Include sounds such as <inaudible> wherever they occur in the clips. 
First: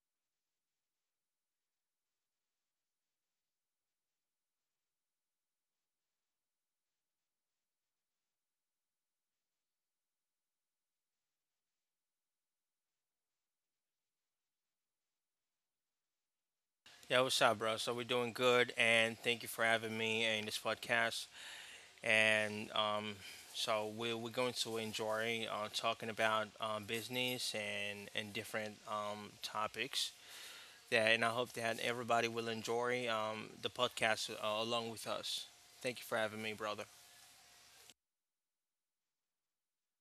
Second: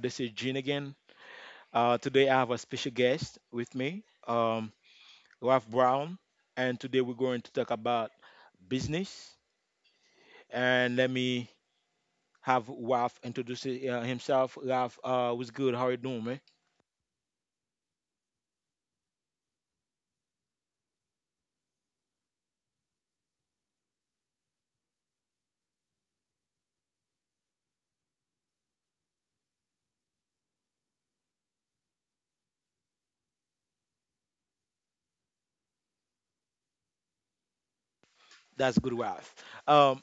This is Gene again. Today, I have a special guest with me, Ralph Brown, and today we're going to talk about business. And let me have Ralph introduce himself. Ralph, what's good? How you doing, man? Yeah, what's up, bro? So we're doing good, and thank you for having me in this podcast. And So we're going to enjoy talking about business and different topics. Yeah, and I hope that everybody will enjoy the podcast along with us. Thank you for having me, brother. That's good, Ralph. Um,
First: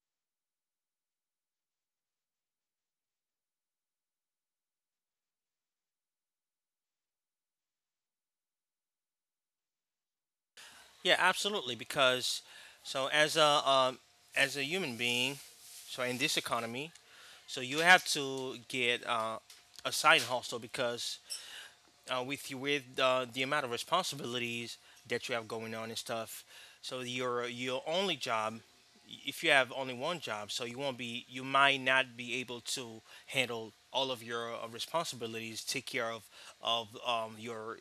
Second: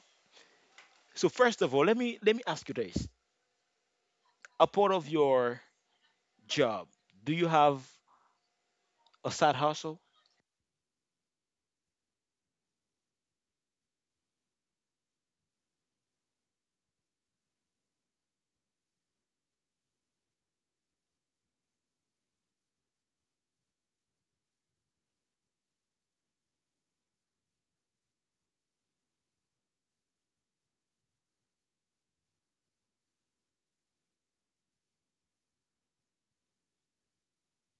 so first of all, let me ask you this: a part of your job, do you have a side hustle? Yeah, absolutely. Because so as a um, as a human being, so in this economy, so you have to get a side hustle because with the amount of responsibilities that you have going on and stuff. So your only job, if you have only one job, so you might not be able to handle all of your responsibilities, take care of your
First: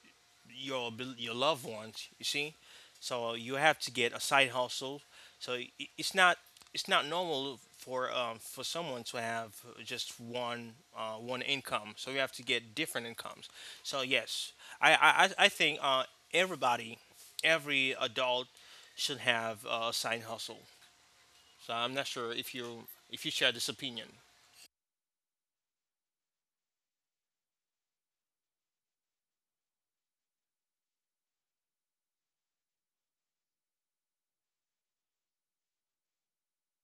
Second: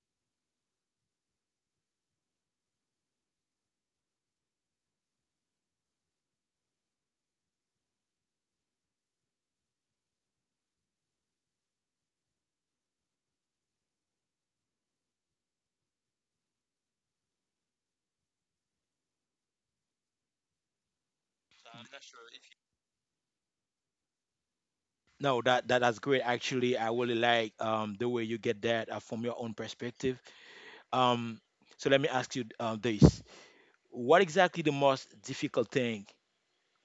your abil- your loved ones. You see, so you have to get a side hustle so i- i- it's not it's not normal for someone to have just one one income. So you have to get different incomes. So yes, I think everybody, every adult should have a side hustle. So I'm not sure if you share this opinion. No, that's great. Actually, I really like the way you get that from your own perspective. Um, so let me ask you this: what exactly the most difficult thing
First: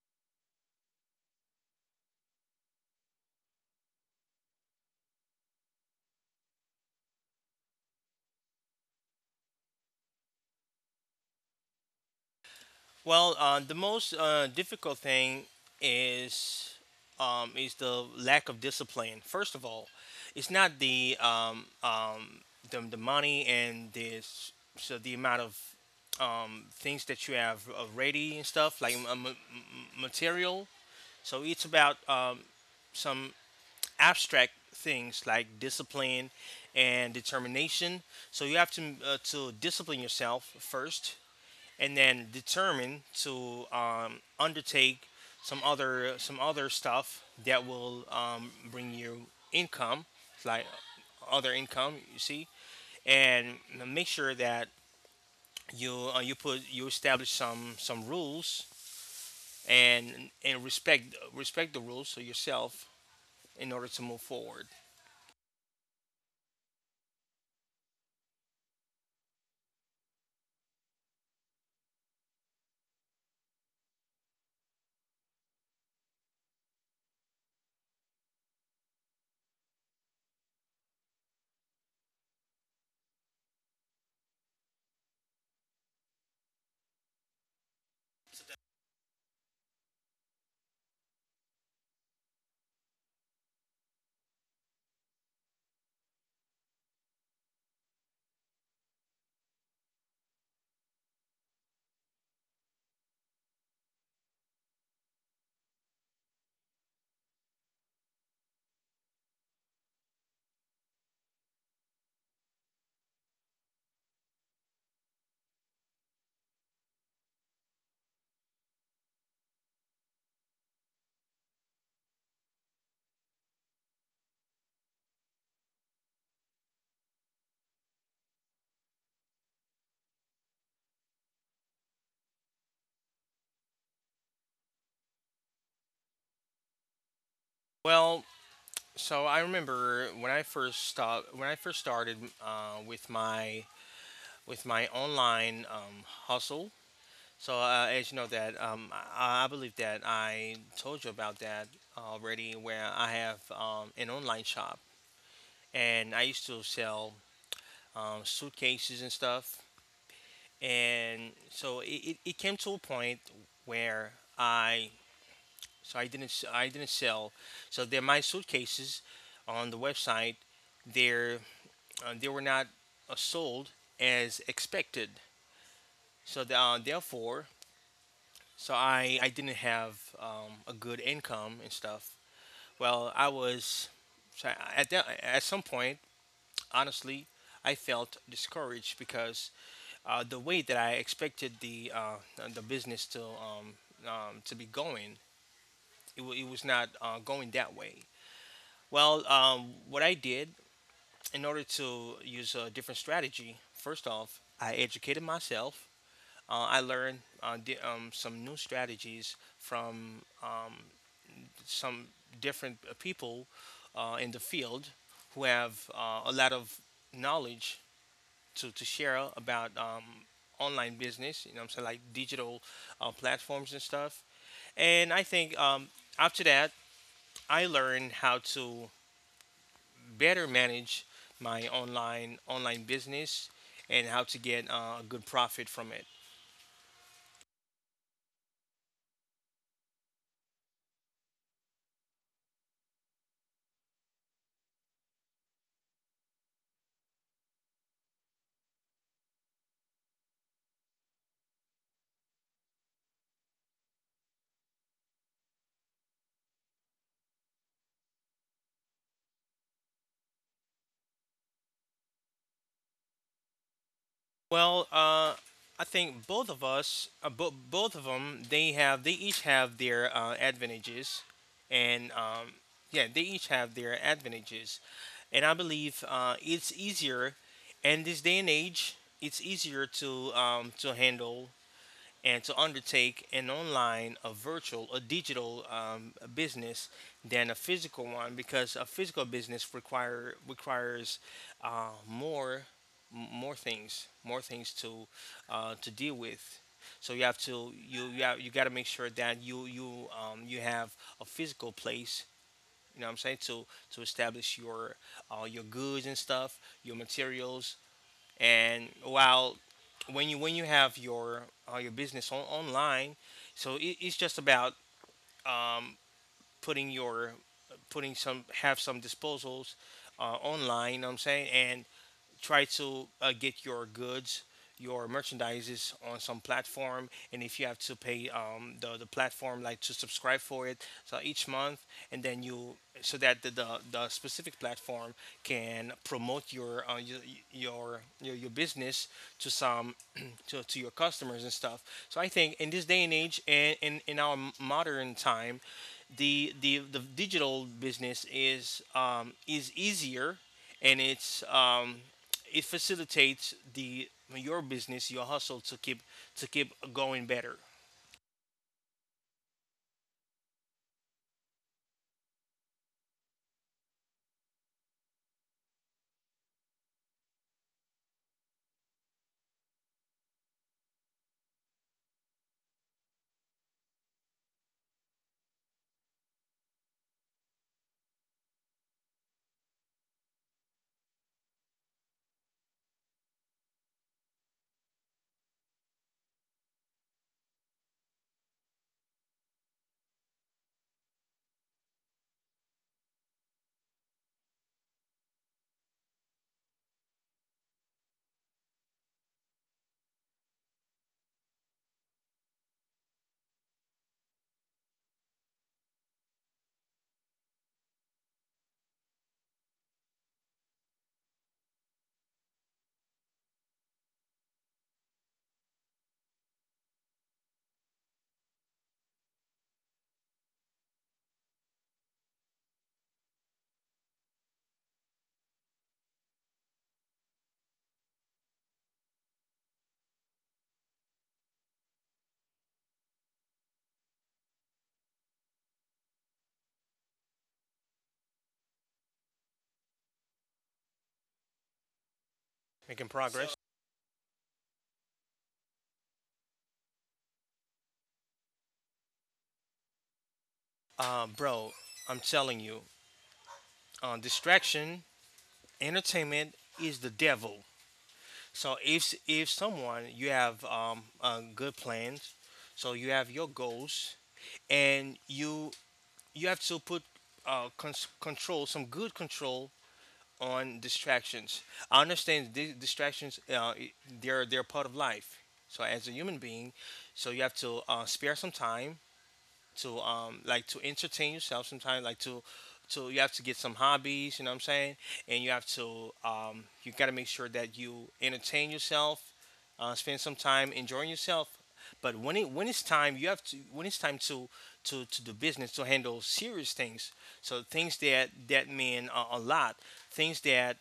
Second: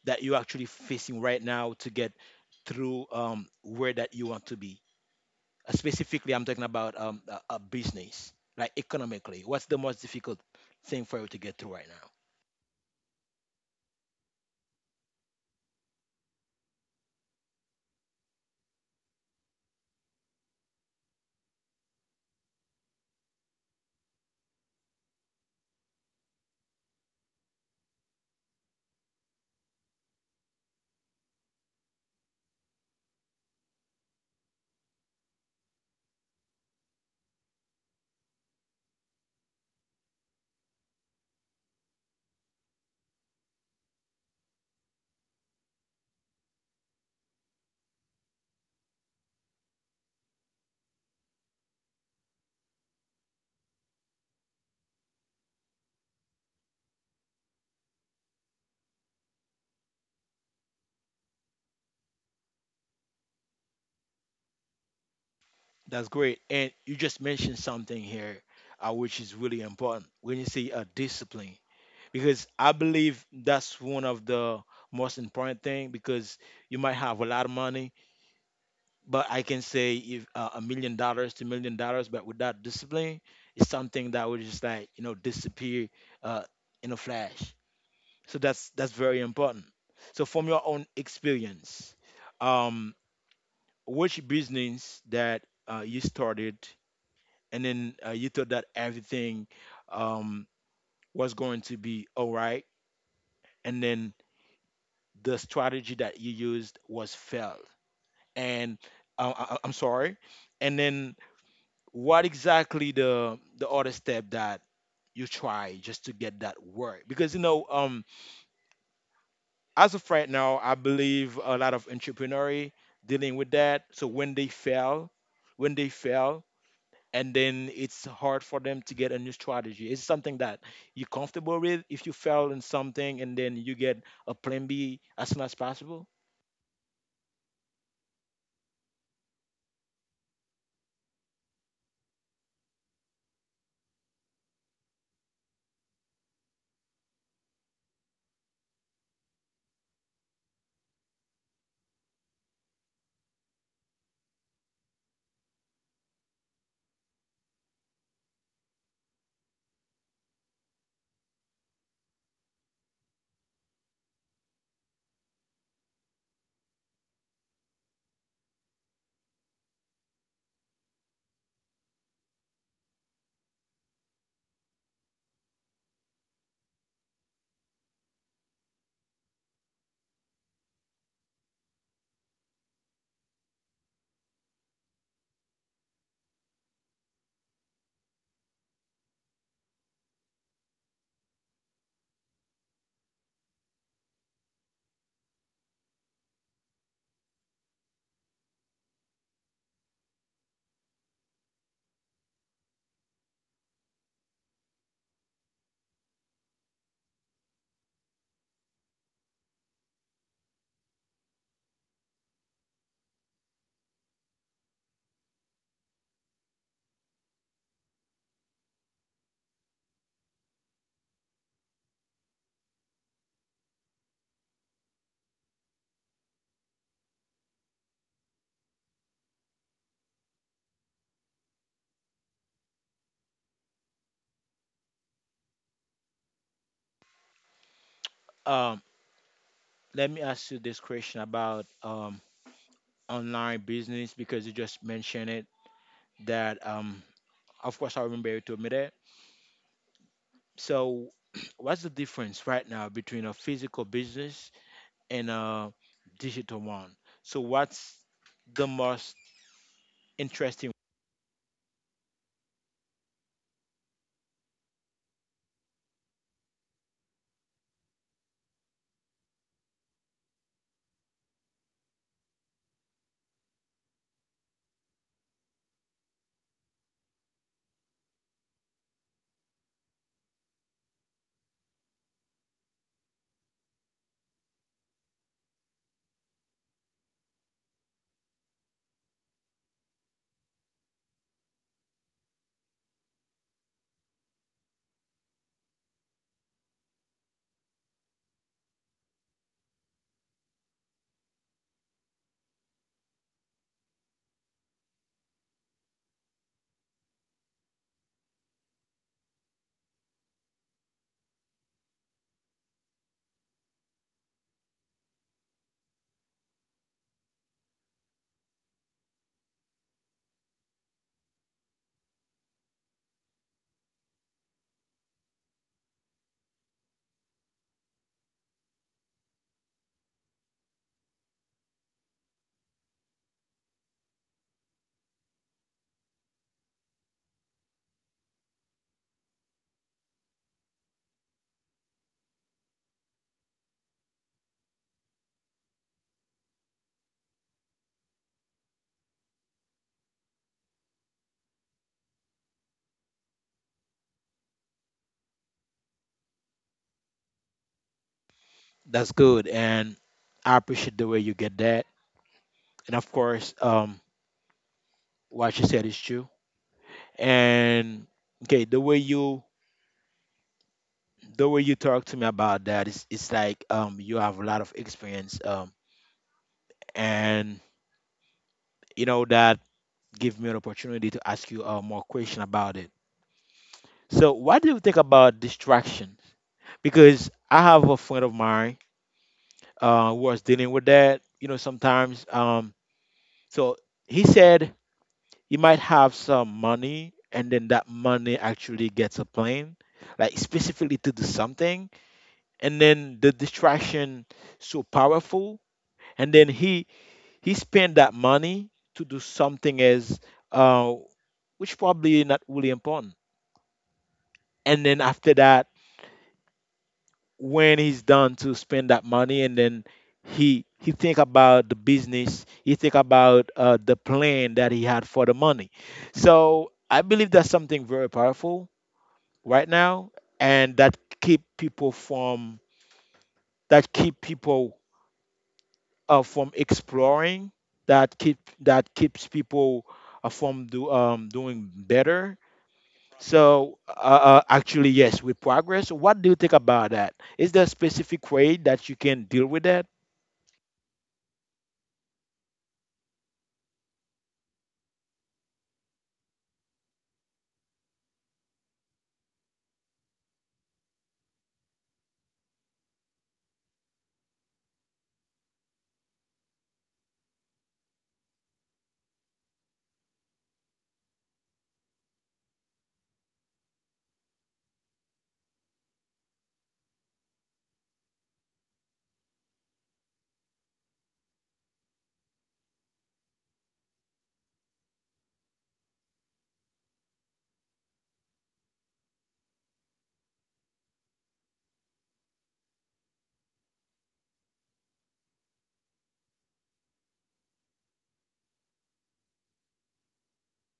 that you're actually facing right now to get through, where that you want to be? Specifically, I'm talking about a business, like economically. What's the most difficult thing for you to get through right now? Well, the most difficult thing is is the lack of discipline. First of all, it's not the money and this so the amount of things that you have already and stuff like material. So it's about some abstract things like discipline and determination. So you have to discipline yourself first and then determined to undertake some other stuff that will bring you income, like other income. You see, and make sure that you you put you establish some rules and respect the rules for yourself in order to move forward. That's great. And you just mentioned something here, which is really important when you say discipline, because I believe that's one of the most important thing because you might have a lot of money, but I can say if $1 million to $1 million, but without discipline, it's something that would just like you know disappear uh, in a flash. So that's very important. So from your own experience, um, which business that you started and then you thought that everything, um, was going to be all right, and then the strategy that you used was failed, and I'm sorry, and then what exactly the other step that you try just to get that work, because you know, as of right now I believe a lot of entrepreneur dealing with that. So when they fail and then it's hard for them to get a new strategy. It's something that you're comfortable with if you fail in something and then you get a plan B as soon as possible. Well, so I remember when I first started with my online hustle. So, as you know that, I believe that I told you about that already, where I have an online shop, and I used to sell suitcases and stuff. And so it came to a point where I didn't sell. So they're my suitcases on the website. They're they were not sold as expected. Therefore, I didn't have a good income and stuff. Well, I was so I- At that at some point, honestly, I felt discouraged because the way that I expected the business to be going, it was not going that way. Well, what I did in order to use a different strategy, first off, I educated myself. I learned some new strategies from some different people in the field who have a lot of knowledge to share about online business, you know what I'm saying, like digital platforms and stuff. And I think after that, I learned how to better manage my online business and how to get a good profit from it. um Let me ask you this question about online business, because you just mentioned it, that of course, I remember you told me that. So, <clears throat> what's the difference right now between a physical business and a digital one? So, what's the most interesting? Well, I think both of them, they each have their advantages, and yeah, they each have their advantages, and I believe it's easier, in this day and age, it's easier to handle and to undertake an online, a virtual, a digital business than a physical one because a physical business requires uh, more more things to deal with. So you got to make sure that you you have a physical place. You know what I'm saying, to establish your goods and stuff, your materials, and while when you have your business online so it's just about um, putting your putting some disposals online. You know what I'm saying, and try to get your goods, your merchandises on some platform, and if you have to pay the platform like to subscribe for it, so each month, and then you so that the specific platform can promote your your business to some <clears throat> to your customers and stuff. So I think in this day and age and in our modern time, the digital business is easier and it's it facilitates the your hustle to keep going better, That's good, and I appreciate the way you get that. And of course, what you said is true. And okay, the way you talk to me about that is it's like you have a lot of experience, and you know that give me an opportunity to ask you more question about it. So, what do you think about distraction? Because I have a friend of mine who was dealing with that. You know, sometimes. So he said he might have some money, and then that money actually gets a plane, like specifically to do something, and then the distraction so powerful, and then he spent that money to do something as uh, which probably not really important, and then after that when he's done to spend that money and then he think about the business. He think about the plan that he had for the money. So I believe that's something very powerful right now, and that keep people from exploring, that keeps people from doing better. making progress. So actually yes, with progress, what do you think about that? Is there a specific way that you can deal with that? Bro, I'm telling you, distraction, entertainment is the devil. So if someone, you have good plans, so you have your goals, and you have to put control, some good control, on distractions. I understand distractions. They're part of life. So as a human being, so you have to spare some time to like to entertain yourself sometimes, like to you have to get some hobbies, you know what I'm saying, and you have to you got to make sure that you entertain yourself, spend some time enjoying yourself. But when it's time, you have to when it's time to to do business, to handle serious things, so things that mean a lot, things that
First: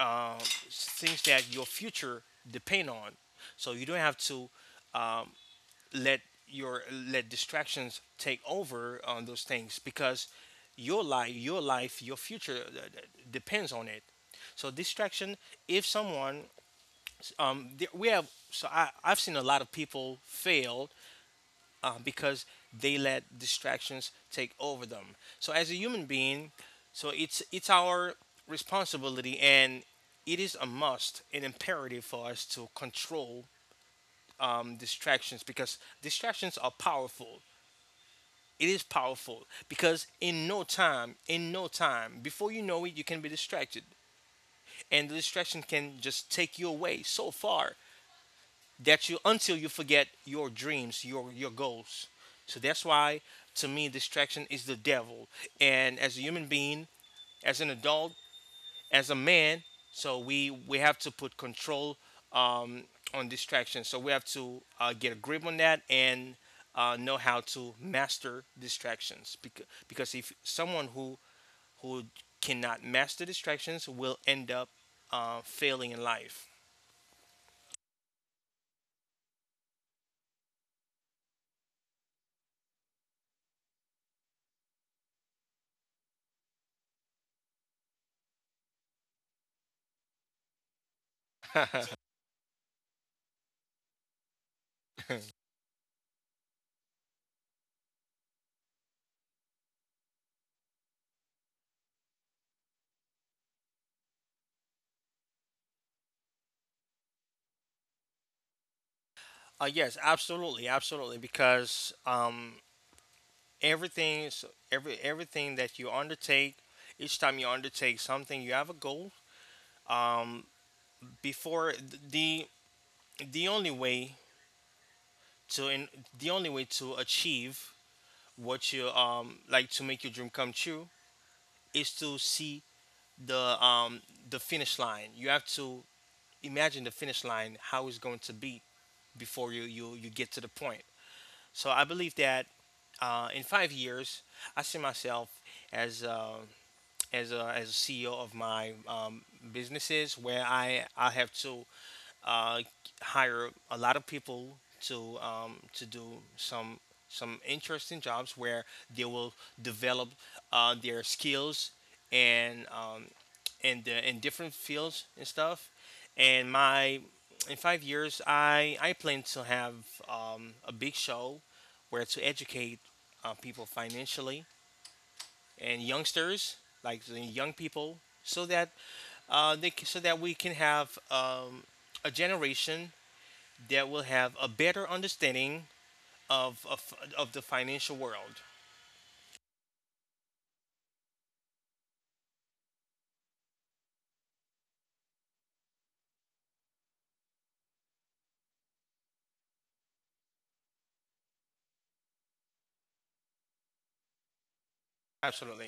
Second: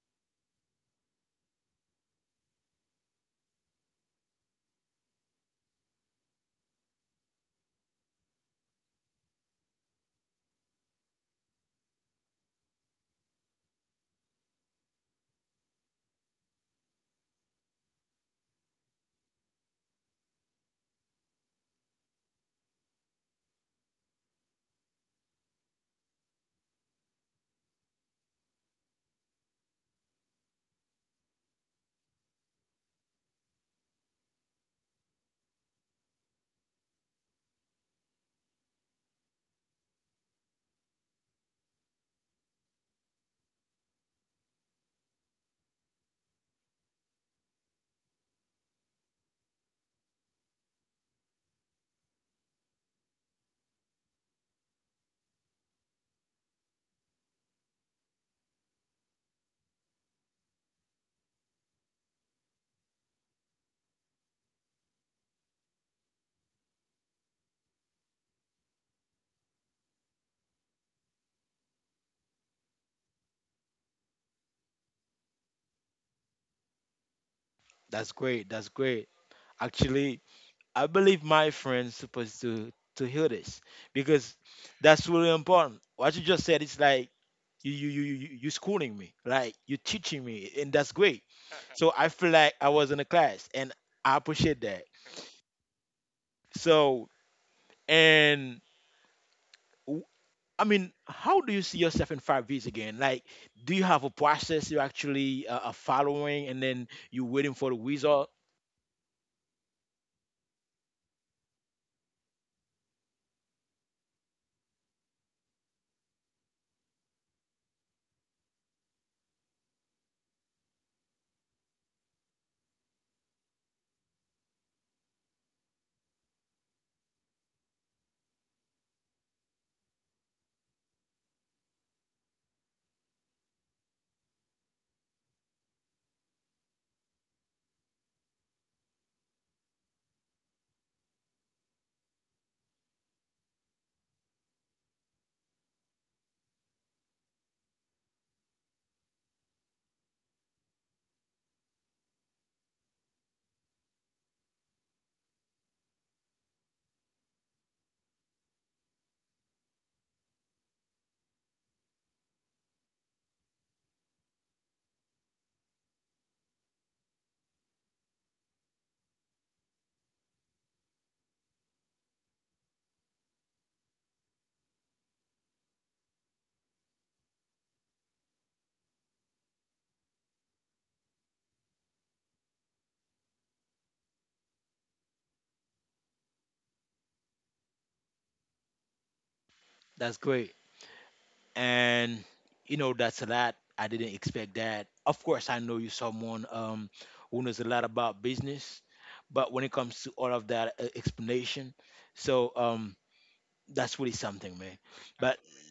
uh, things that your future depend on, so you don't have to let your let distractions take over on those things, because your life, your future depends on it. So distraction, if someone th- we have so I've seen a lot of people fail because they let distractions take over them. So as a human being, so it's our responsibility, and it is a must, an imperative for us to control distractions, because distractions are powerful. It is powerful because in no time, before you know it, you can be distracted, and the distraction can just take you away so far that you until you forget your dreams, your goals. So that's why, to me, distraction is the devil. And as a human being, as an adult, as a man, so we have to put control um, on distraction. So we have to get a grip on that and know how to master distractions. Because if someone who cannot master distractions will end up failing in life. That's great. That's great. Actually, I believe my friend's supposed to hear this, because that's really important. What you just said is like you schooling me, like you teaching me, and that's great. So <laughs> I feel like I was in a class, and I appreciate that. So and w- I mean, how do you see yourself in 5 years again? Like, do you have a process you actually are following, and then you waiting for the result? Yes, absolutely, absolutely. Because everything, is- everything that you undertake, each time you undertake something, you have a goal. Um, before th- The only way to in, the only way to achieve what you like to make your dream come true is to see the um the finish line. You have to imagine the finish line, how it's going to be before you get to the point. So I believe that in 5 years, I see myself as as a CEO of my businesses, where I have to uh, hire a lot of people to do some interesting jobs where they will develop their skills and in the in different fields and stuff. And my in 5 years, I plan to have a big show where to educate people financially and youngsters, like the young people, so that so that we can have a generation that will have a better understanding of the financial world. That's great. And you know, that's a lot. I didn't expect that. Of course, I know you're someone, who knows a lot about business, but when it comes to all of that explanation, so that's really something, man. But Absolutely.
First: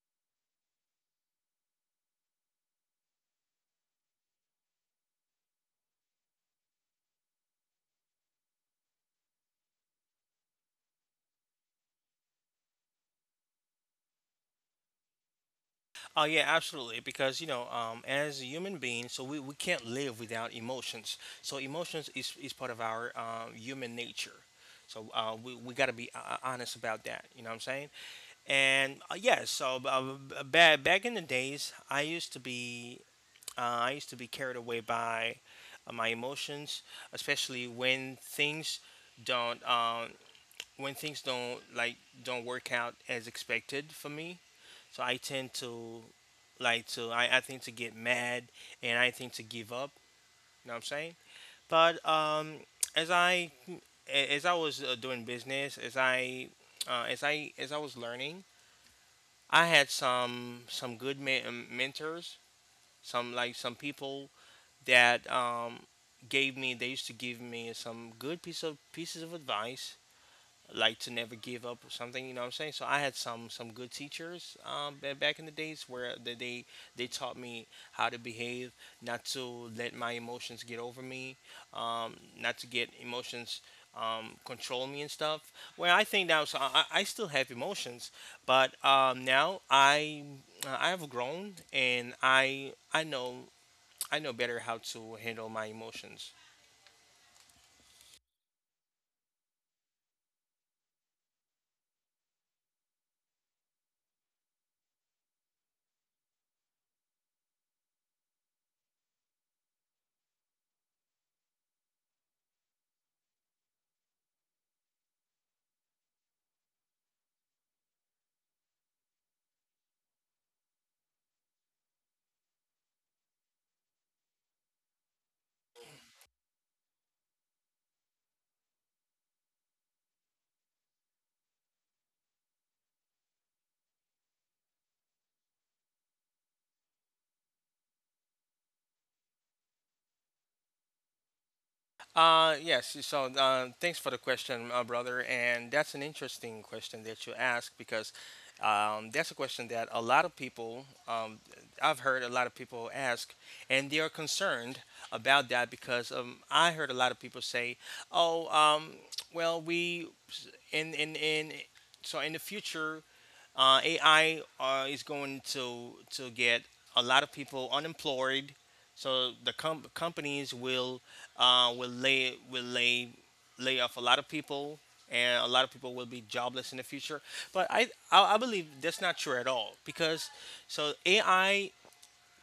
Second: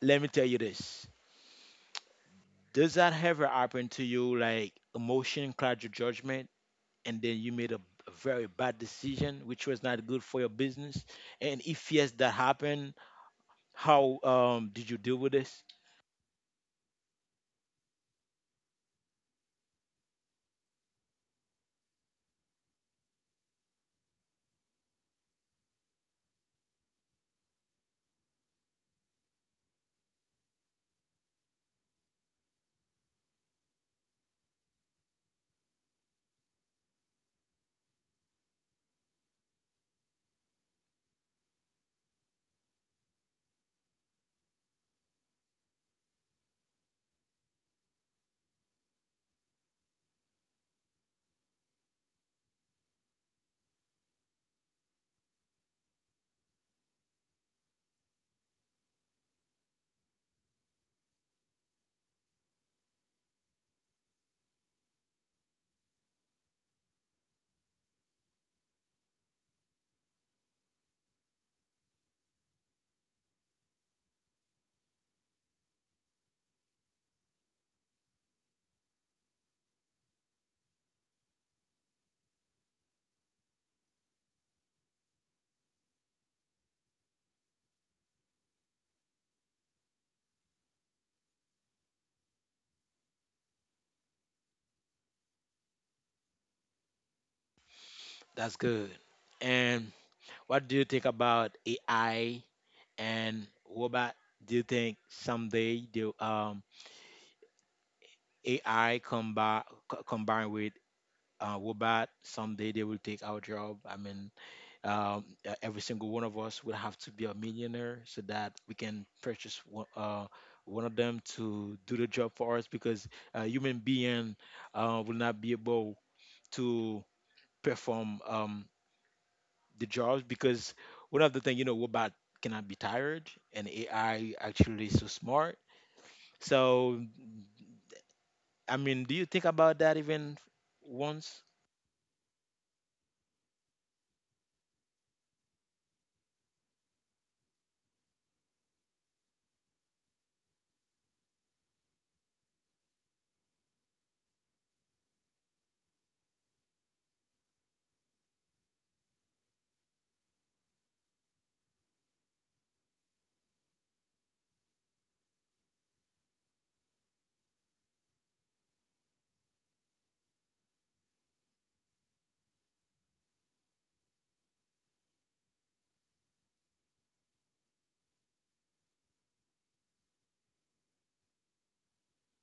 let me tell you this: does that ever happen to you, like emotion cloud your judgment, and then you made a very bad decision which was not good for your business? And if yes that happened, how did you deal with this? Oh yeah, absolutely. Because you know, as a human being, so we can't live without emotions. So emotions is part of our human nature. So we got to be honest about that. You know what I'm saying? And yeah, so back in the days, I used to be carried away by my emotions, especially when things don't when things don't work out as expected for me. So I tend to I think to get mad and I think to give up. You know what I'm saying? But as I was doing business, as I as I was learning, I had some good mentors, some like some people that gave me. They used to give me some good piece of pieces of advice, like to never give up or something. You know what I'm saying? So I had some good teachers back in the days where they taught me how to behave, not to let my emotions get over me, not to get emotions control me and stuff. Well, I think now I still have emotions, but now I have grown and I know better how to handle my emotions. That's good. And what do you think about AI and robot? Do you think someday the, AI combined with robot, someday they will take our job? I mean, every single one of us will have to be a millionaire so that we can purchase one, one of them to do the job for us, because a human being will not be able to perform. The jobs, because one of the thing you know, robot cannot be tired and AI actually is so smart. So I mean, do you think about that even once? Yes. So, thanks for the question, brother. And that's an interesting question that you ask because that's a question that a lot of people, I've heard a lot of people ask, and they are concerned about that because I heard a lot of people say, "Oh, well, we in so in the future, AI is going to get a lot of people unemployed so the companies will will lay off a lot of people, and a lot of people will be jobless in the future. But I believe that's not true at all because so AI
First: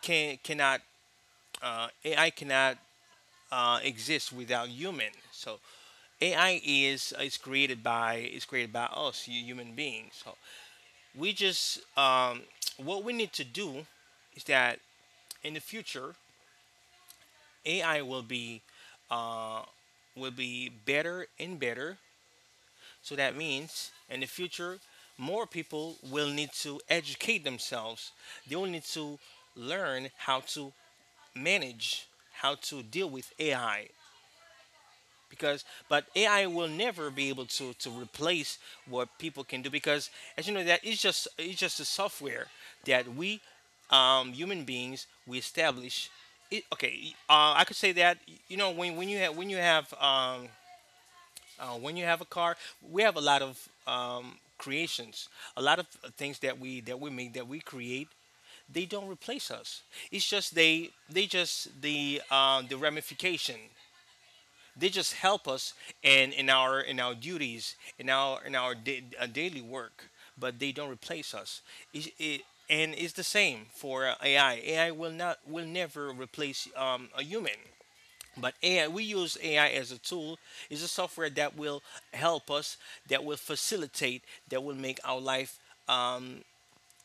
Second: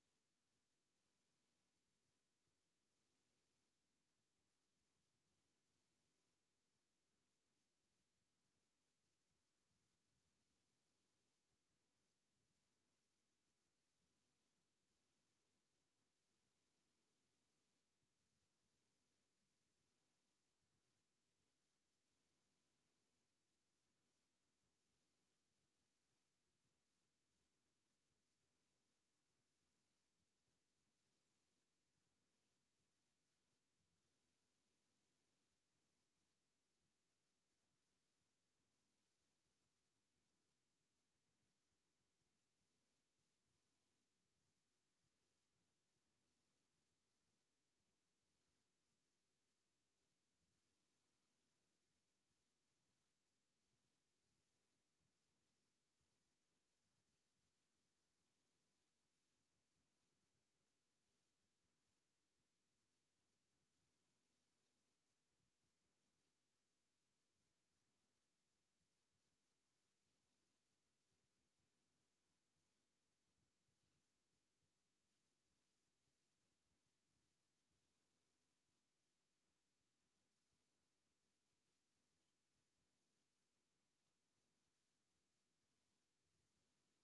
can cannot uh, AI cannot exist without human. So AI is created by us human beings. So we just what we need to do is that in the future AI uh, will be better and better. So that means in the future, more people will need to educate themselves. They will need to learn how to manage, how to deal with AI. Because, but AI will never be able to replace what people can do. Because, as you know, that is just it's just a software that we human beings we establish it, okay, I could say that, you know, when you have when you have a car, we have a lot of creations, a lot of things that we create. They don't replace us. It's just they just the ramification. They just help us in our duties in our daily work, but they don't replace us. It, it, it's the same for AI. AI will never replace a human, but AI, we use AI as a tool. It's a software that will help us, that will facilitate, that will make our life um,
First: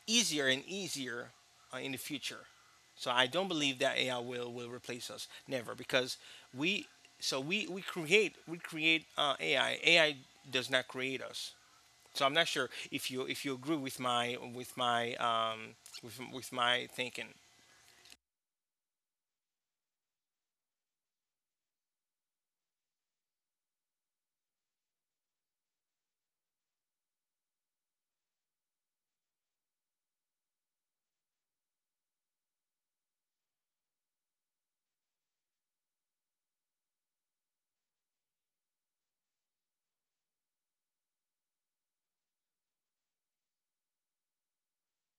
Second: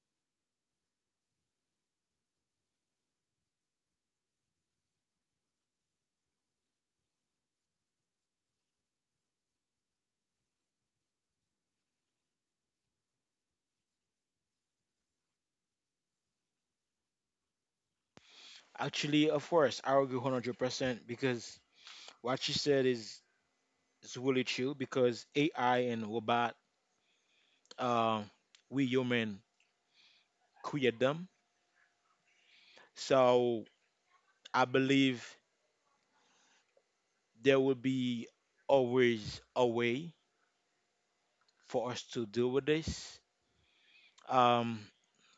easier and easier in the future. So I don't believe that AI will replace us, never, because we so we create AI. AI does not create us. So I'm not sure if you agree with with my thinking. Actually, of course, I agree 100%, because what she said is really true, because AI and robot, uh, we human create them. So I believe there will be always a way for us to deal with this. Um,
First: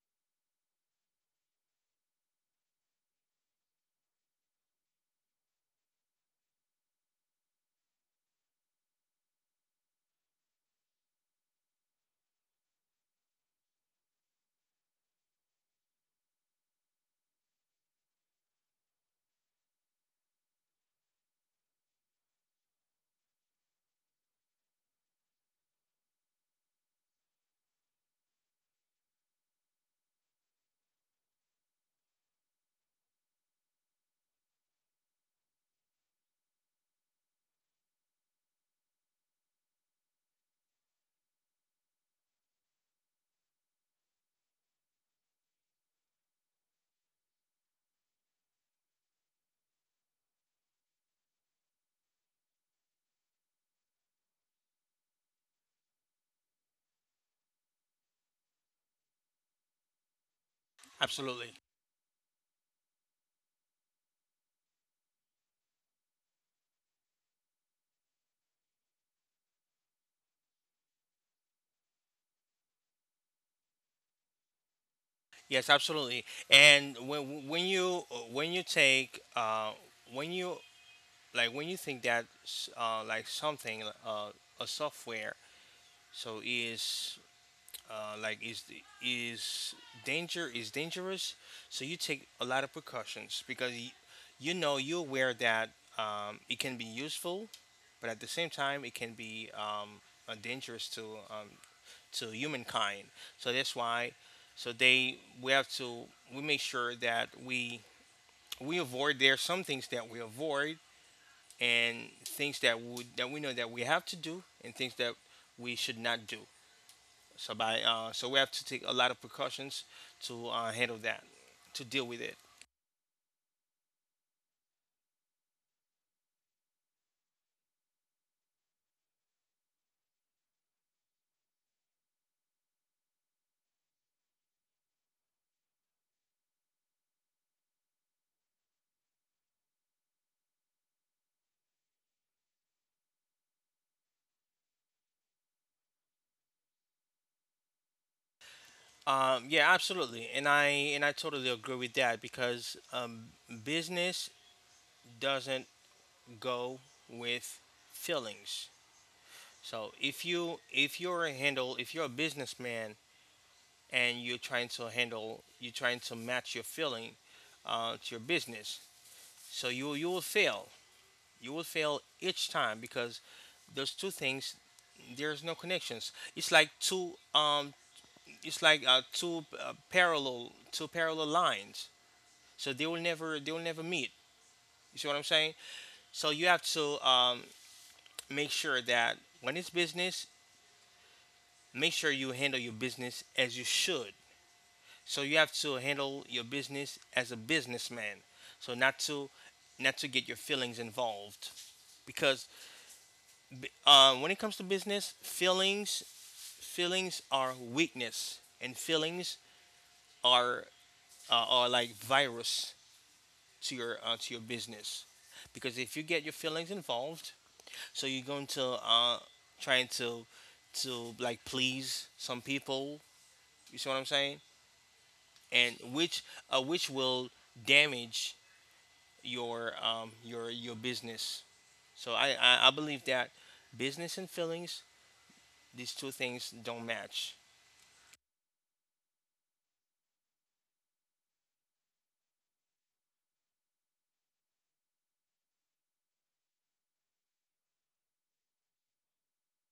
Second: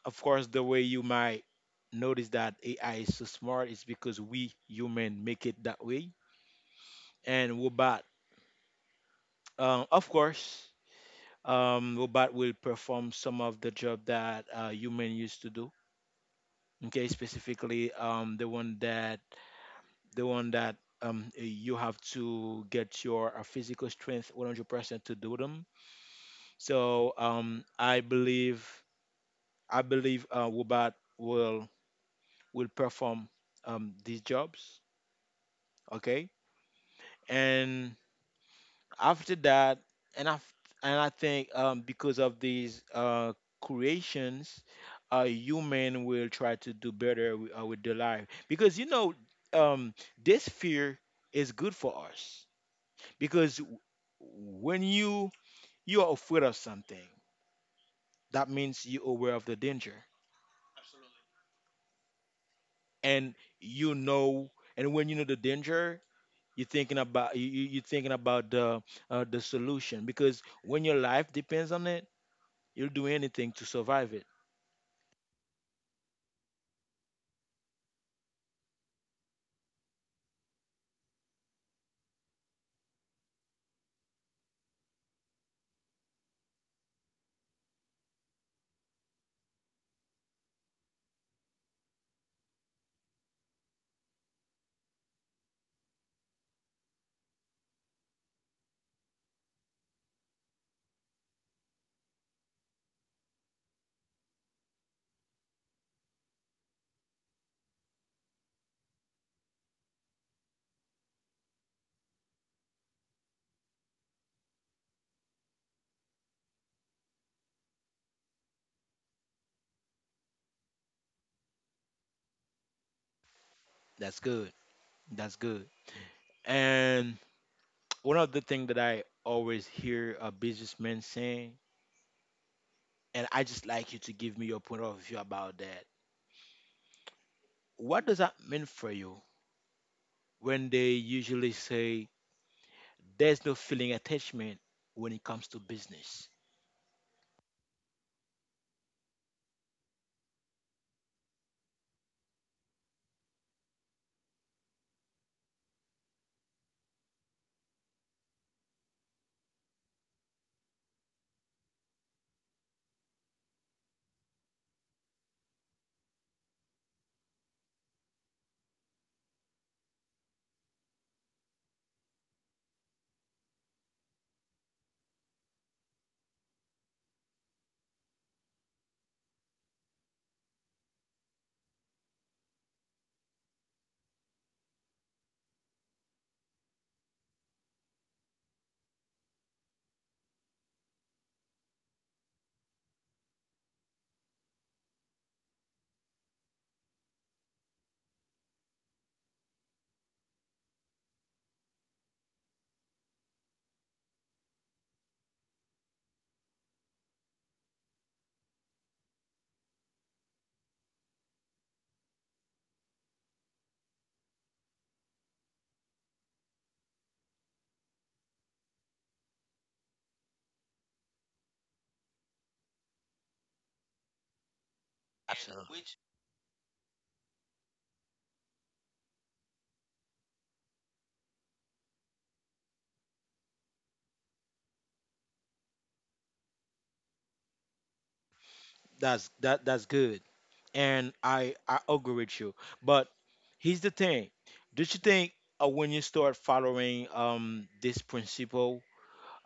of course, the way you might notice that AI is so smart is because we human make it that way, and robot, of course, robot will perform some of the job that human used to do. Okay, specifically the one that you have to get your physical strength 100% to do them. So I believe robot will perform, these jobs. Okay, and after that and i and I think because of these creations, human will try to do better with their life, because you know, um this fear is good for us, because when you are afraid of something, that means you're aware of the danger. Absolutely. And you know, and when you know the danger, you're thinking about you're thinking about the solution, because when your life depends on it, you'll do anything to survive it. Yes, absolutely. And when you when you take uh, when you like when you think that like something, a software so is uh, like is is danger is dangerous, so you take a lot of precautions because you know, you're aware that it can be useful, but at the same time it can be dangerous um, to humankind. So that's why. So they we have to we make sure that we avoid there are some things that we avoid, and things that would that we know that we have to do, and things that we should not do. So by so we have to take a lot of precautions to handle that, to deal with it. That's good. That's good. And <tsk> one of the things that I always hear a businessman saying, and I just like you to give me your point of view about that. What does that mean for you when they usually say there's no feeling attachment when it comes to business? Yeah, absolutely, and I totally agree with that because business doesn't go with feelings. So if you if you're a handle if you're a businessman and you're trying to handle you're trying to match your feeling to your business, so you will fail. You will fail each time because those two things, there's no connections. It's like two parallel, two parallel lines. So they will never meet. You see what I'm saying? So you have to make sure that when it's business, make sure you handle your business as you should. So you have to handle your business as a businessman. So not to get your feelings involved, because when it comes to business, feelings are weakness, and feelings are are like virus to your business, because if you get your feelings involved, so you're going to trying to like please some people. You see what I'm saying? And Absolutely. Which will damage your your business. So I believe that business and feelings, these two things don't match. That's good. And I agree with you. But here's the thing. Don't you think when you start following this principle,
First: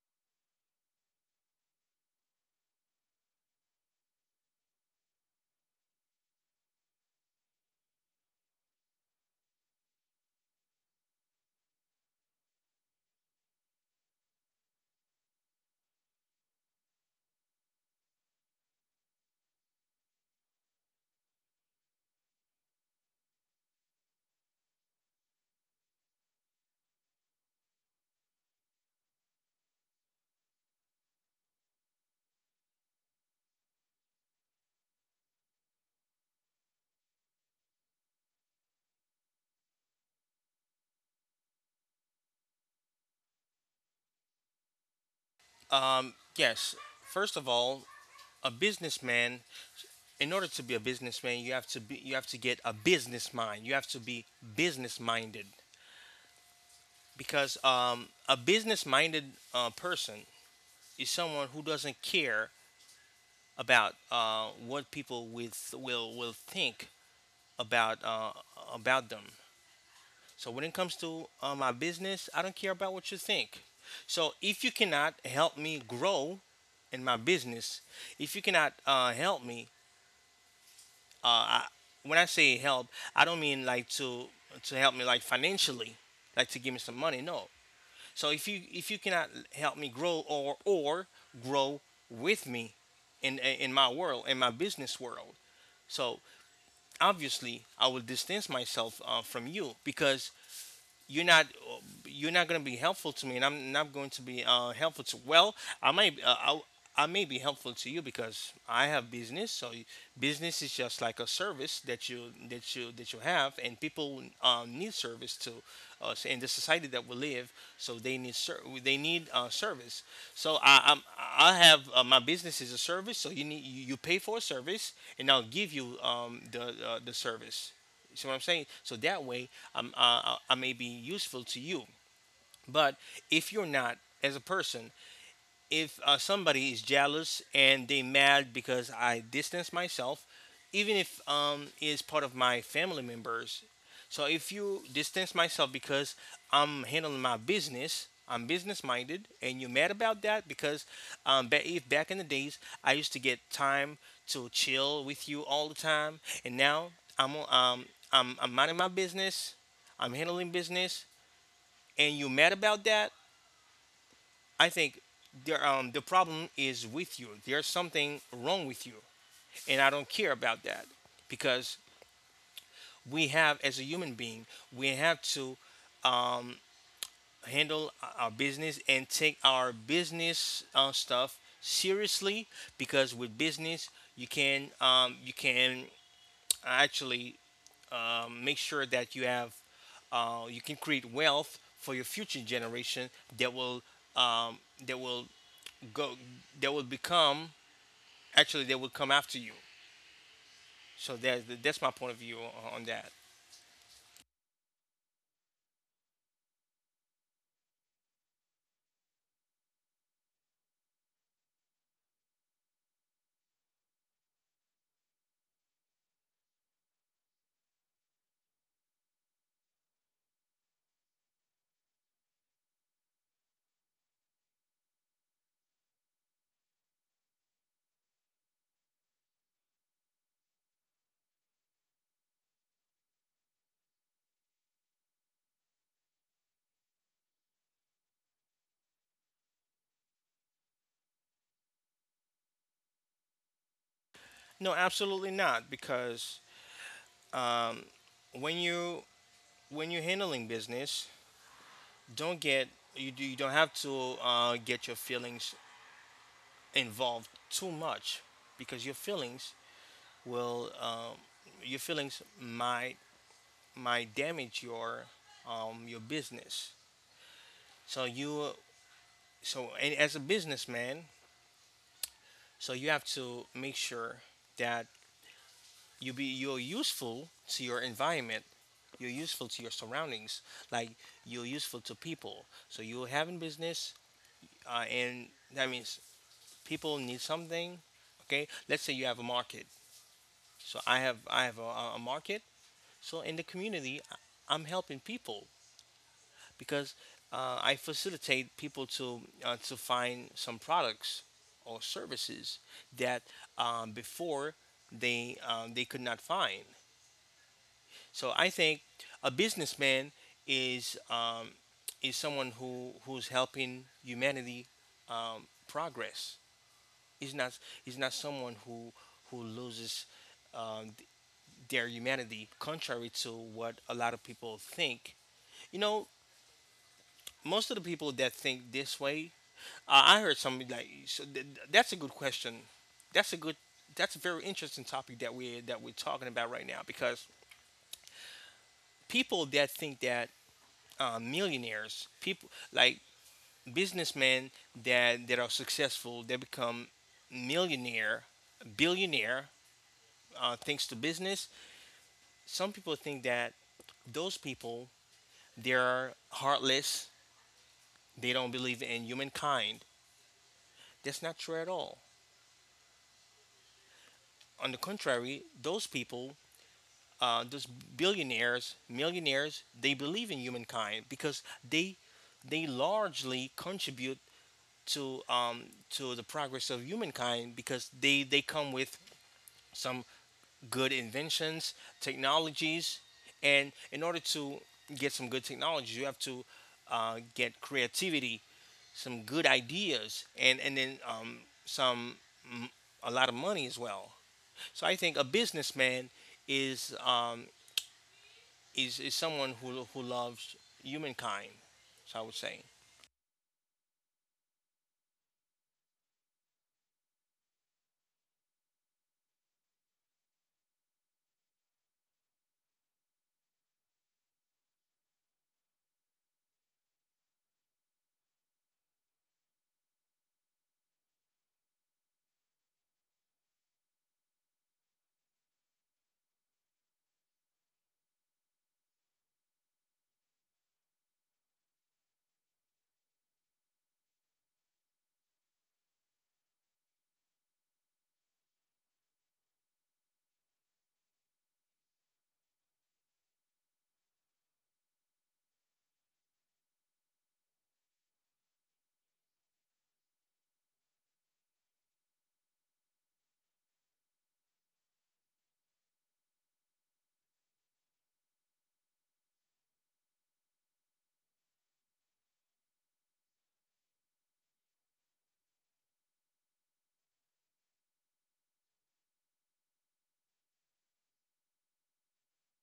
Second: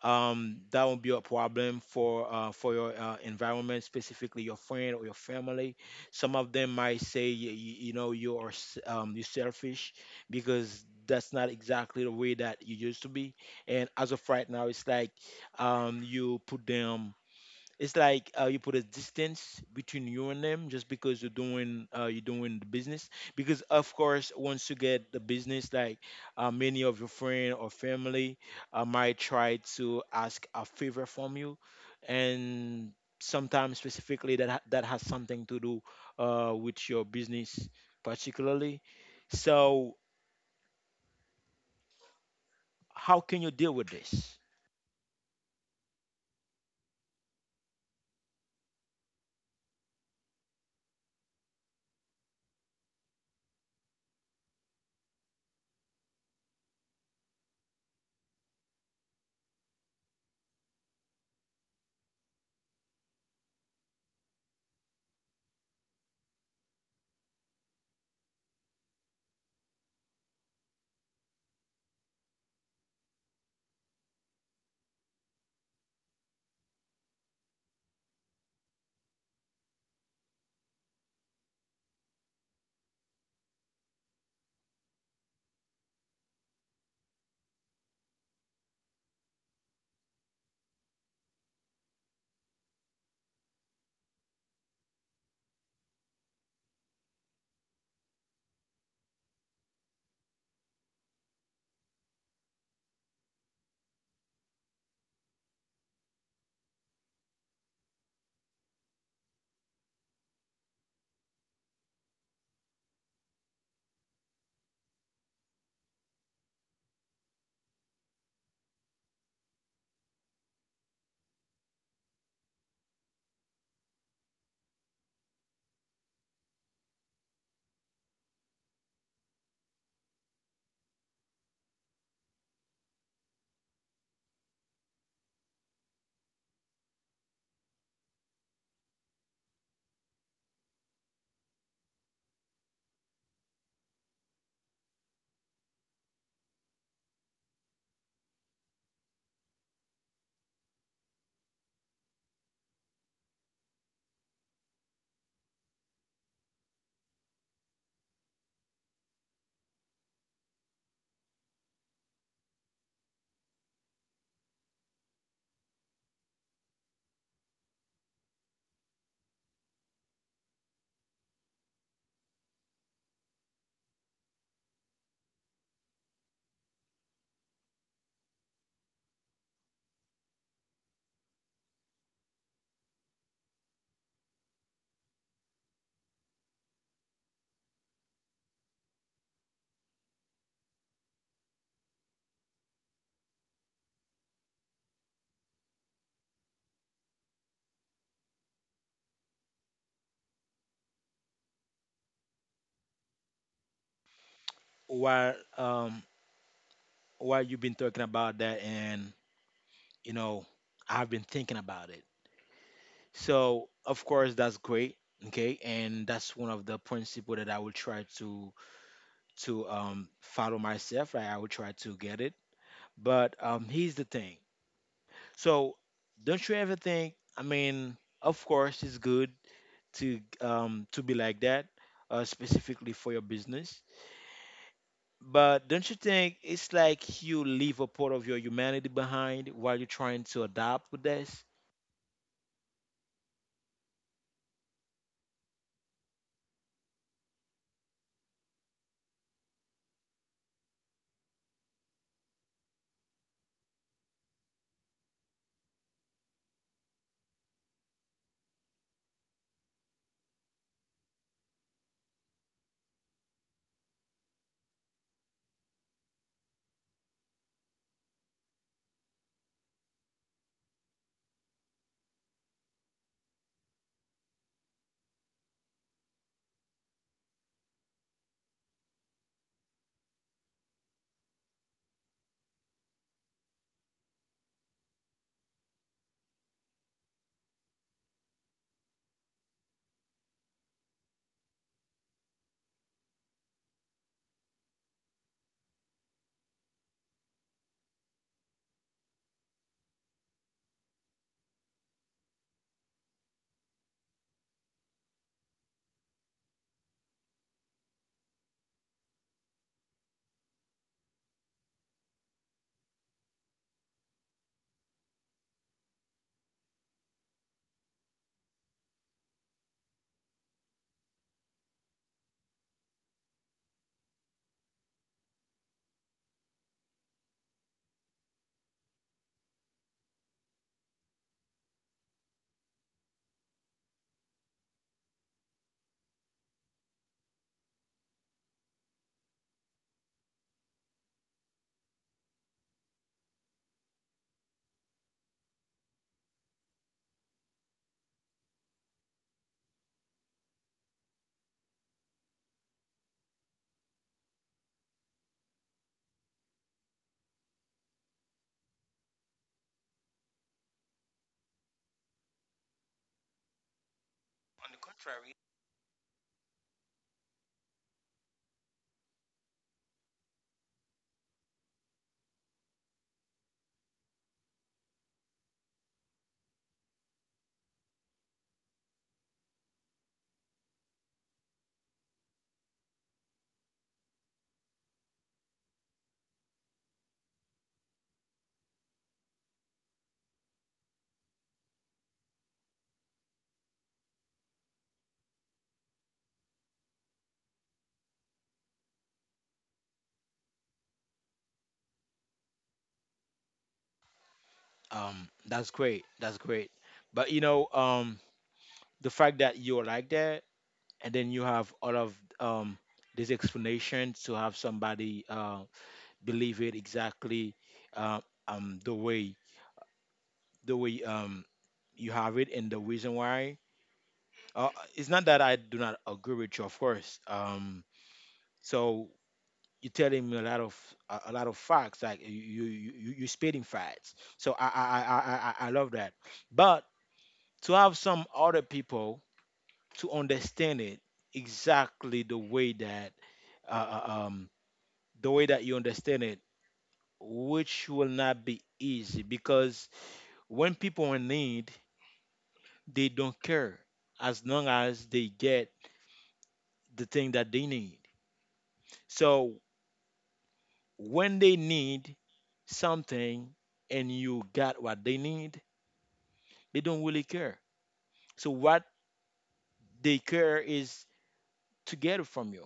that won't be a problem for your environment, specifically your friend or your family. Some of them might say, "Yeah, you know, you are you're selfish, because that's not exactly the way that you used to be. And as of right now, it's like you put them, it's like you put a distance between you and them just because you're doing the business. Because of course, once you get the business, like many of your friend or family might try to ask a favor from you, and sometimes specifically that that has something to do with your business particularly. So how can you deal with this? Yes, first of all, a businessman. In order to be a businessman, you have to be, you have to get a business mind. You have to be business minded because a business minded person is someone who doesn't care about what people with will think about uh, about them. So when it comes to my business, I don't care about what you think. So if you cannot help me grow in my business, if you cannot help me, uh, I, when I say help, I don't mean like to help me like financially, like to give me some money. No. So if you cannot help me grow or grow with me in my business world, so obviously I will distance myself from you because you're not, you're not going to be helpful to me, and I'm not going to be helpful to, well, I might, I may be helpful to you because I have business, business is just like a service that you have, and people need service to us in the society that we live, so they need service, so I have, my business is a service, so you need, you pay for a service and I'll give you the service. You see what I'm saying? So that way, I'm, may be useful to you. But if you're not, as a person, if somebody is jealous and they mad because I distance myself, even if is part of my family members. So if you distance myself because I'm handling my business, I'm business minded, and you're mad about that because ba- if back in the days I used to get time to chill with you all the time, and now I'm um I'm minding my business, I'm handling business, and you mad about that. I think the problem is with you. There's something wrong with you, and I don't care about that because we have, as a human being, we have to um, handle our business and take our business stuff seriously, because with business you can actually make sure that you have you can create wealth for your future generation that will um, that will go that will become, actually, they would come after you. So there's that's my point of view on that. While um, while you've been talking about that, and you know, I've been thinking about it. So of course that's great. Okay, and that's one of the principle that I will try to follow myself. Right, I will try to get it. But here's the thing. So don't you ever think? I mean, of course it's good to, to be like that, specifically for your business. But don't you think it's like you leave a part of your humanity behind while you're trying to adapt with this? No, absolutely not, because um, when you when you're handling business, don't get, you don't have to get your feelings involved too much, because your feelings will your feelings might damage your business. So you so and as a businessman, so you have to make sure that you be, you're useful to your environment, you're useful to your surroundings, like you're useful to people, so you're having business, and that means people need something. Okay, let's say you have a market, so I have, a market, so in the community I am helping people because I facilitate people to find some products or services that before they could not find. So I think a businessman is um, is someone who who's helping humanity progress. Is not, is not someone who loses um, th- their humanity, contrary to what a lot of people think. You know, most of the people that think this way, I heard somebody like, that's a good question. That's a good, that's a very interesting topic that we that we're talking about right now because people that think that millionaires, people like businessmen that are successful. They become millionaire, billionaire thanks to business. Some people think that those people, they're heartless. They don't believe in humankind. That's not true at all. On On the the contrary, contrary, those people, those billionaires, millionaires, they believe in humankind because they largely contribute to um, to the progress of humankind because they come with some good inventions, technologies, and in order to get some good technologies, you have to get creativity, some good ideas, and then some m- a lot of money as well. So I think a businessman is is someone who loves humankind, so I would say. That's great. That's great. But you know, the fact that you're like that and then you have all of these explanations to have somebody believe it exactly, uh, the way, the way um you have it, and the reason why, uh, it's not that I do not agree with you, of course. So you're telling me a lot of a lot of facts, like you you spitting facts, so I I love that. But to have some other people to understand it exactly the way that, uh, uh, um, the way that you understand it, which will not be easy because when people are in need, they don't care as long as they get the thing that they need. So when they need something and you got what they need, they don't really care. So what they care is to get it from you.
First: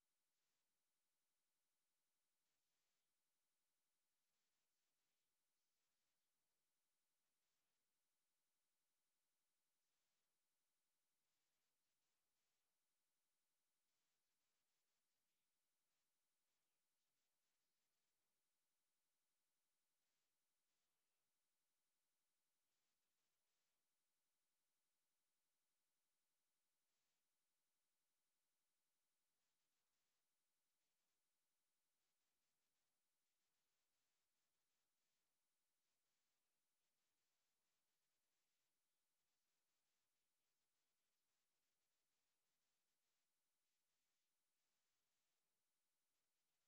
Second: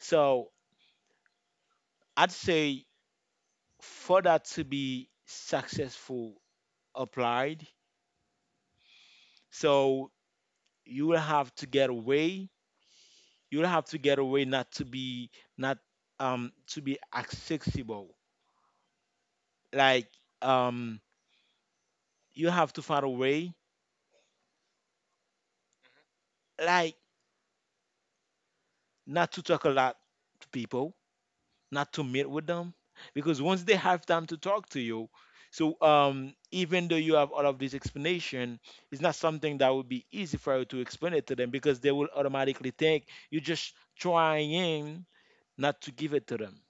So I'd say for that to be successful applied, so you will have to get away you'll have to get away not to be not to be accessible. Like um you have to find a way, like, not to talk a lot to people, not to meet with them. Because once they have time to talk to you, so even though you have all of this explanation, it's not something that would be easy for you to explain it to them because they will automatically think you're just trying not to give it to them.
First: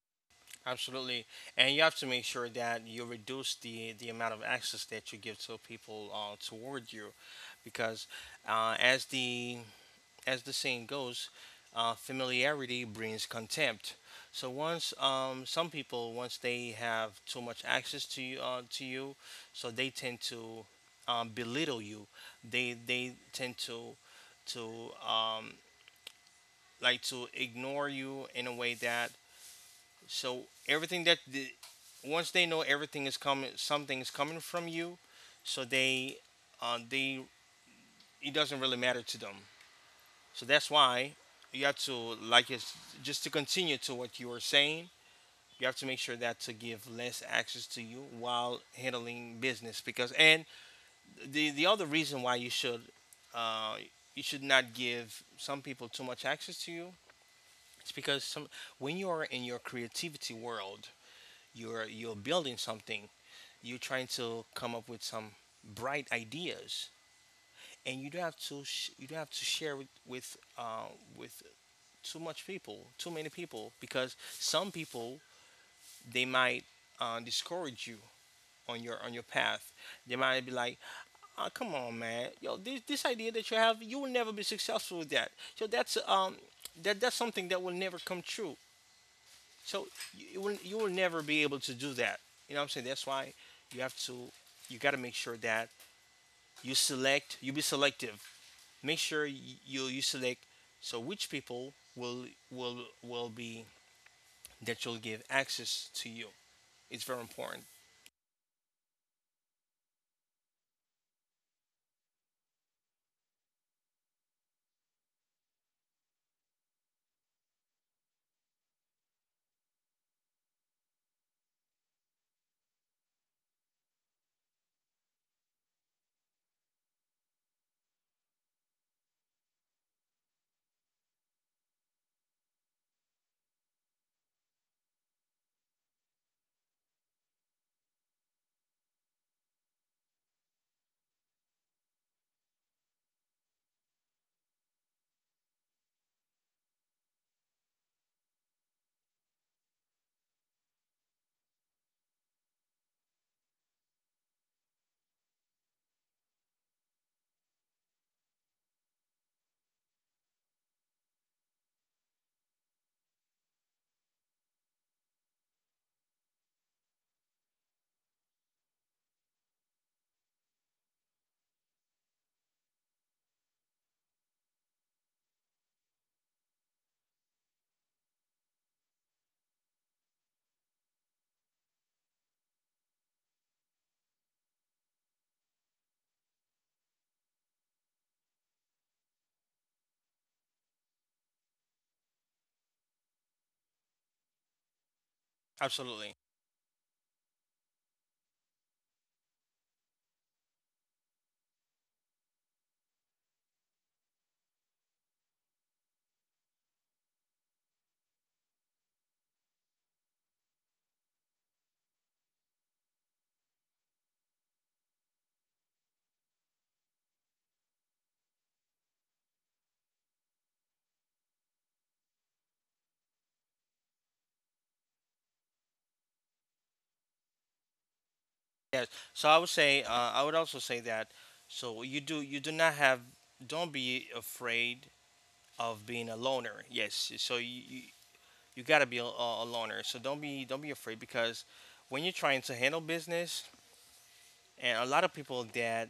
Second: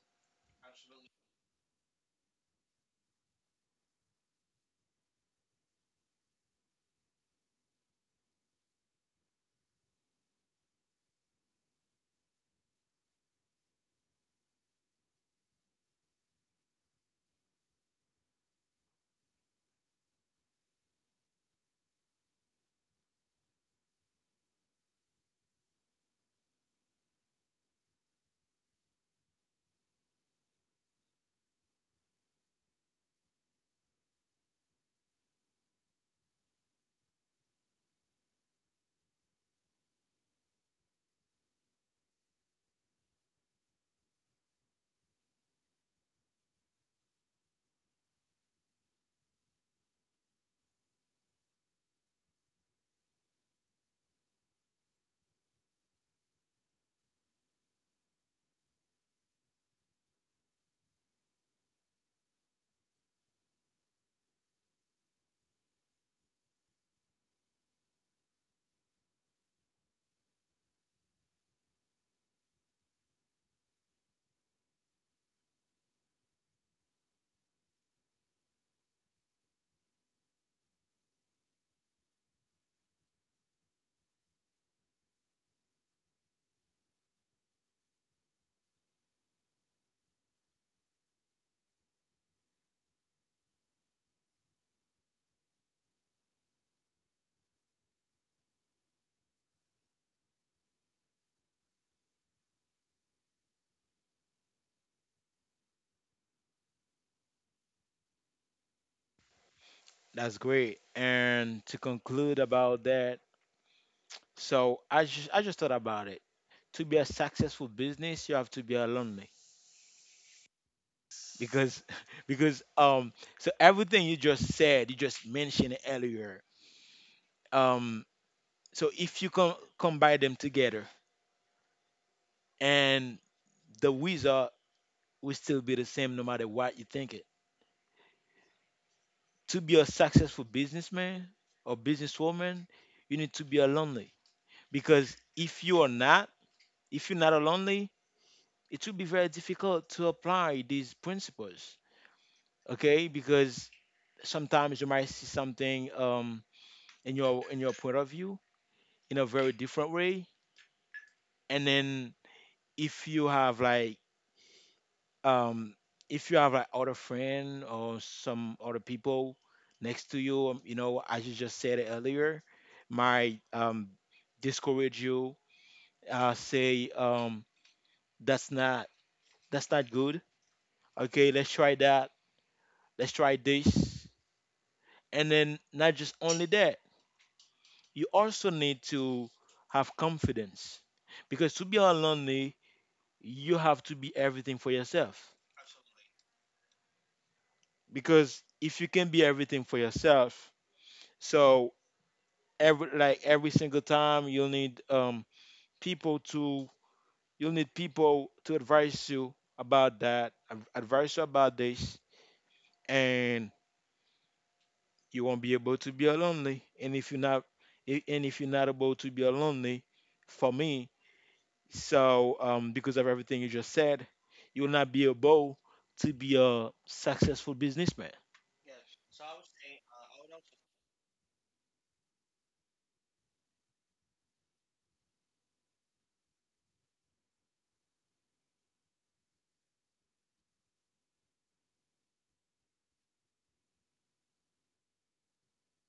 Absolutely, and you have to make sure that you reduce the amount of access that you give to people toward you, because uh, as the as the saying goes, familiarity brings contempt. So once some people, once they have too much access to you, so they tend to belittle you. They tend to to um, like to ignore you in a way that, so everything that once they know everything is coming, something is coming from you, so they, uh, they it doesn't really matter to them. So that's why you have to, like, just to continue to what you are saying. You have to make sure that to give less access to you while handling business, because, and the other reason why uh, you should not give some people too much access to you. It's because some when you are in your creativity world, you're building something. You're trying to come up with some bright ideas, and you don't have you don't have to share with, with too much people, too many people, because some people they might discourage you on your path. They might be like, "Oh, come on, man, yo, this idea that you have, you will never be successful with that. So that's that's something that will never come true. So you will, you will never be able to do that. You know what I'm saying? That's why you have to, you got to make sure that you be selective, make sure you select, so which people will will will be that you'll give access to you. It's very important. That's great. And to conclude about that, so I just thought about it. To be a successful business, you have to be a lonely because <laughs> because so everything you just said, you just mentioned earlier. Um so if you combine them together, and the wizard will still be the same no matter what you think it. To be a successful businessman or businesswoman, you need to be a lonely, because if you're not a lonely, it will be very difficult to apply these principles, okay? Because sometimes you might see something in your point of view in a very different way, and then if you have like um if you have like other friend or some other people next to you, you know, as you just said earlier, might discourage you, say, that's not good, okay, let's try that, let's try this. And then not just only that, you also need to have confidence, because to be lonely you have to be everything for yourself. Absolutely. Because if you can be everything for yourself, so every, like, every single time you'll need people to, you'll need people to advise you about that, advise you about this, and you won't be able to be lonely. And if you're not, I- and if you're not able to be lonely, for me, so, because of everything you just said, you will not be able to be a successful businessman. Yes, so I would say, I would also say that, so you do not have, don't be afraid of being a loner. Yes, so you got to be a loner, so don't be afraid because when you're trying to handle business, and a lot of people that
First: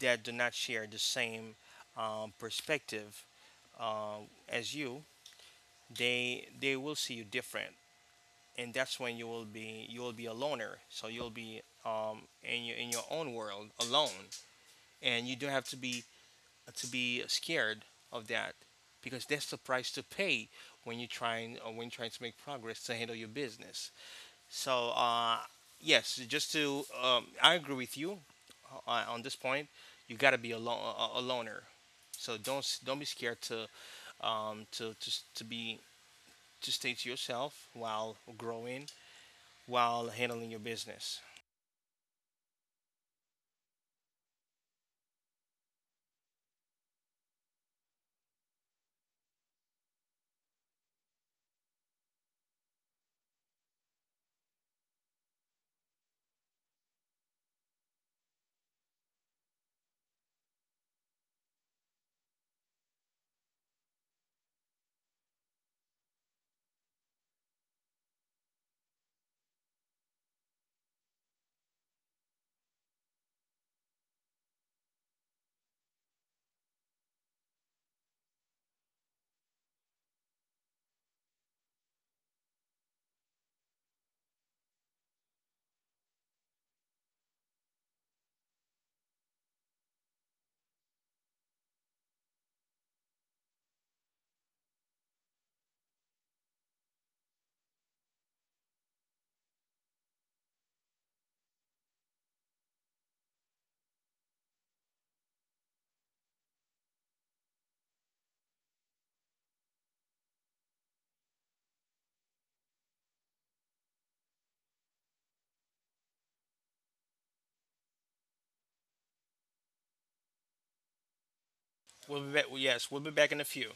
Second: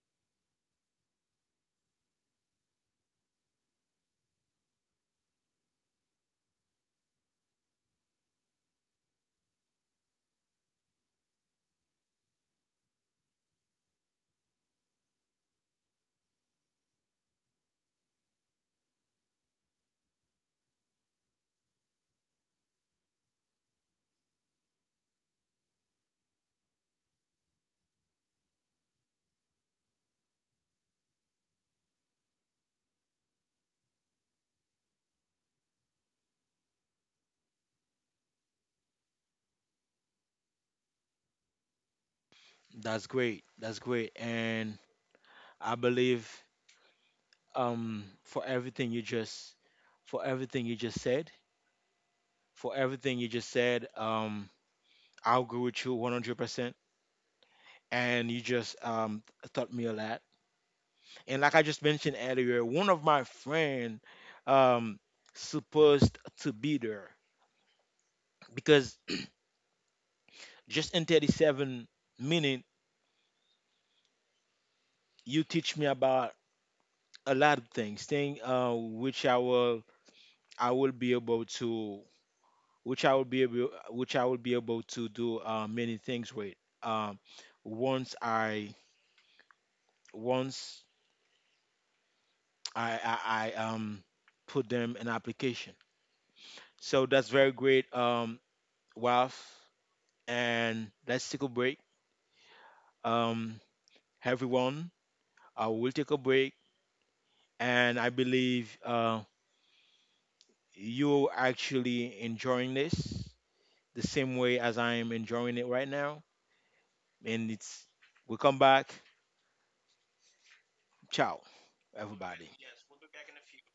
do not share the same perspective uh, as you, they will see you different, and that's when you will be a loner. So you'll be in your own world alone, and you don't have to be, to be scared of that, because that's the price to pay when you're trying, when you're trying to make progress to handle your business. So yes, just to I agree with you on this point. You got to be a loner. So don't be scared to, s- to be to stay to yourself while growing, while handling your business. That's great. That's great. And I believe, for everything you just for everything you just said, for everything you just said, I'll agree with you 100%. And you just, taught me a lot. And like I just mentioned earlier, one of my friend, um, supposed to be there because <clears throat> just in 37 minutes you teach me about a lot of things, thing which I will, I will be able to which I will be able which I will be able to do, many things with. Um, once I, once I put them in application. So that's very great, Ralph. And let's take a break. Um, Everyone, we'll take a break, and I believe, you're actually enjoying this, the same way as I am enjoying it right now. And it's, we come back. Ciao, We'll be back. everybody. Yes, we'll be back in a few.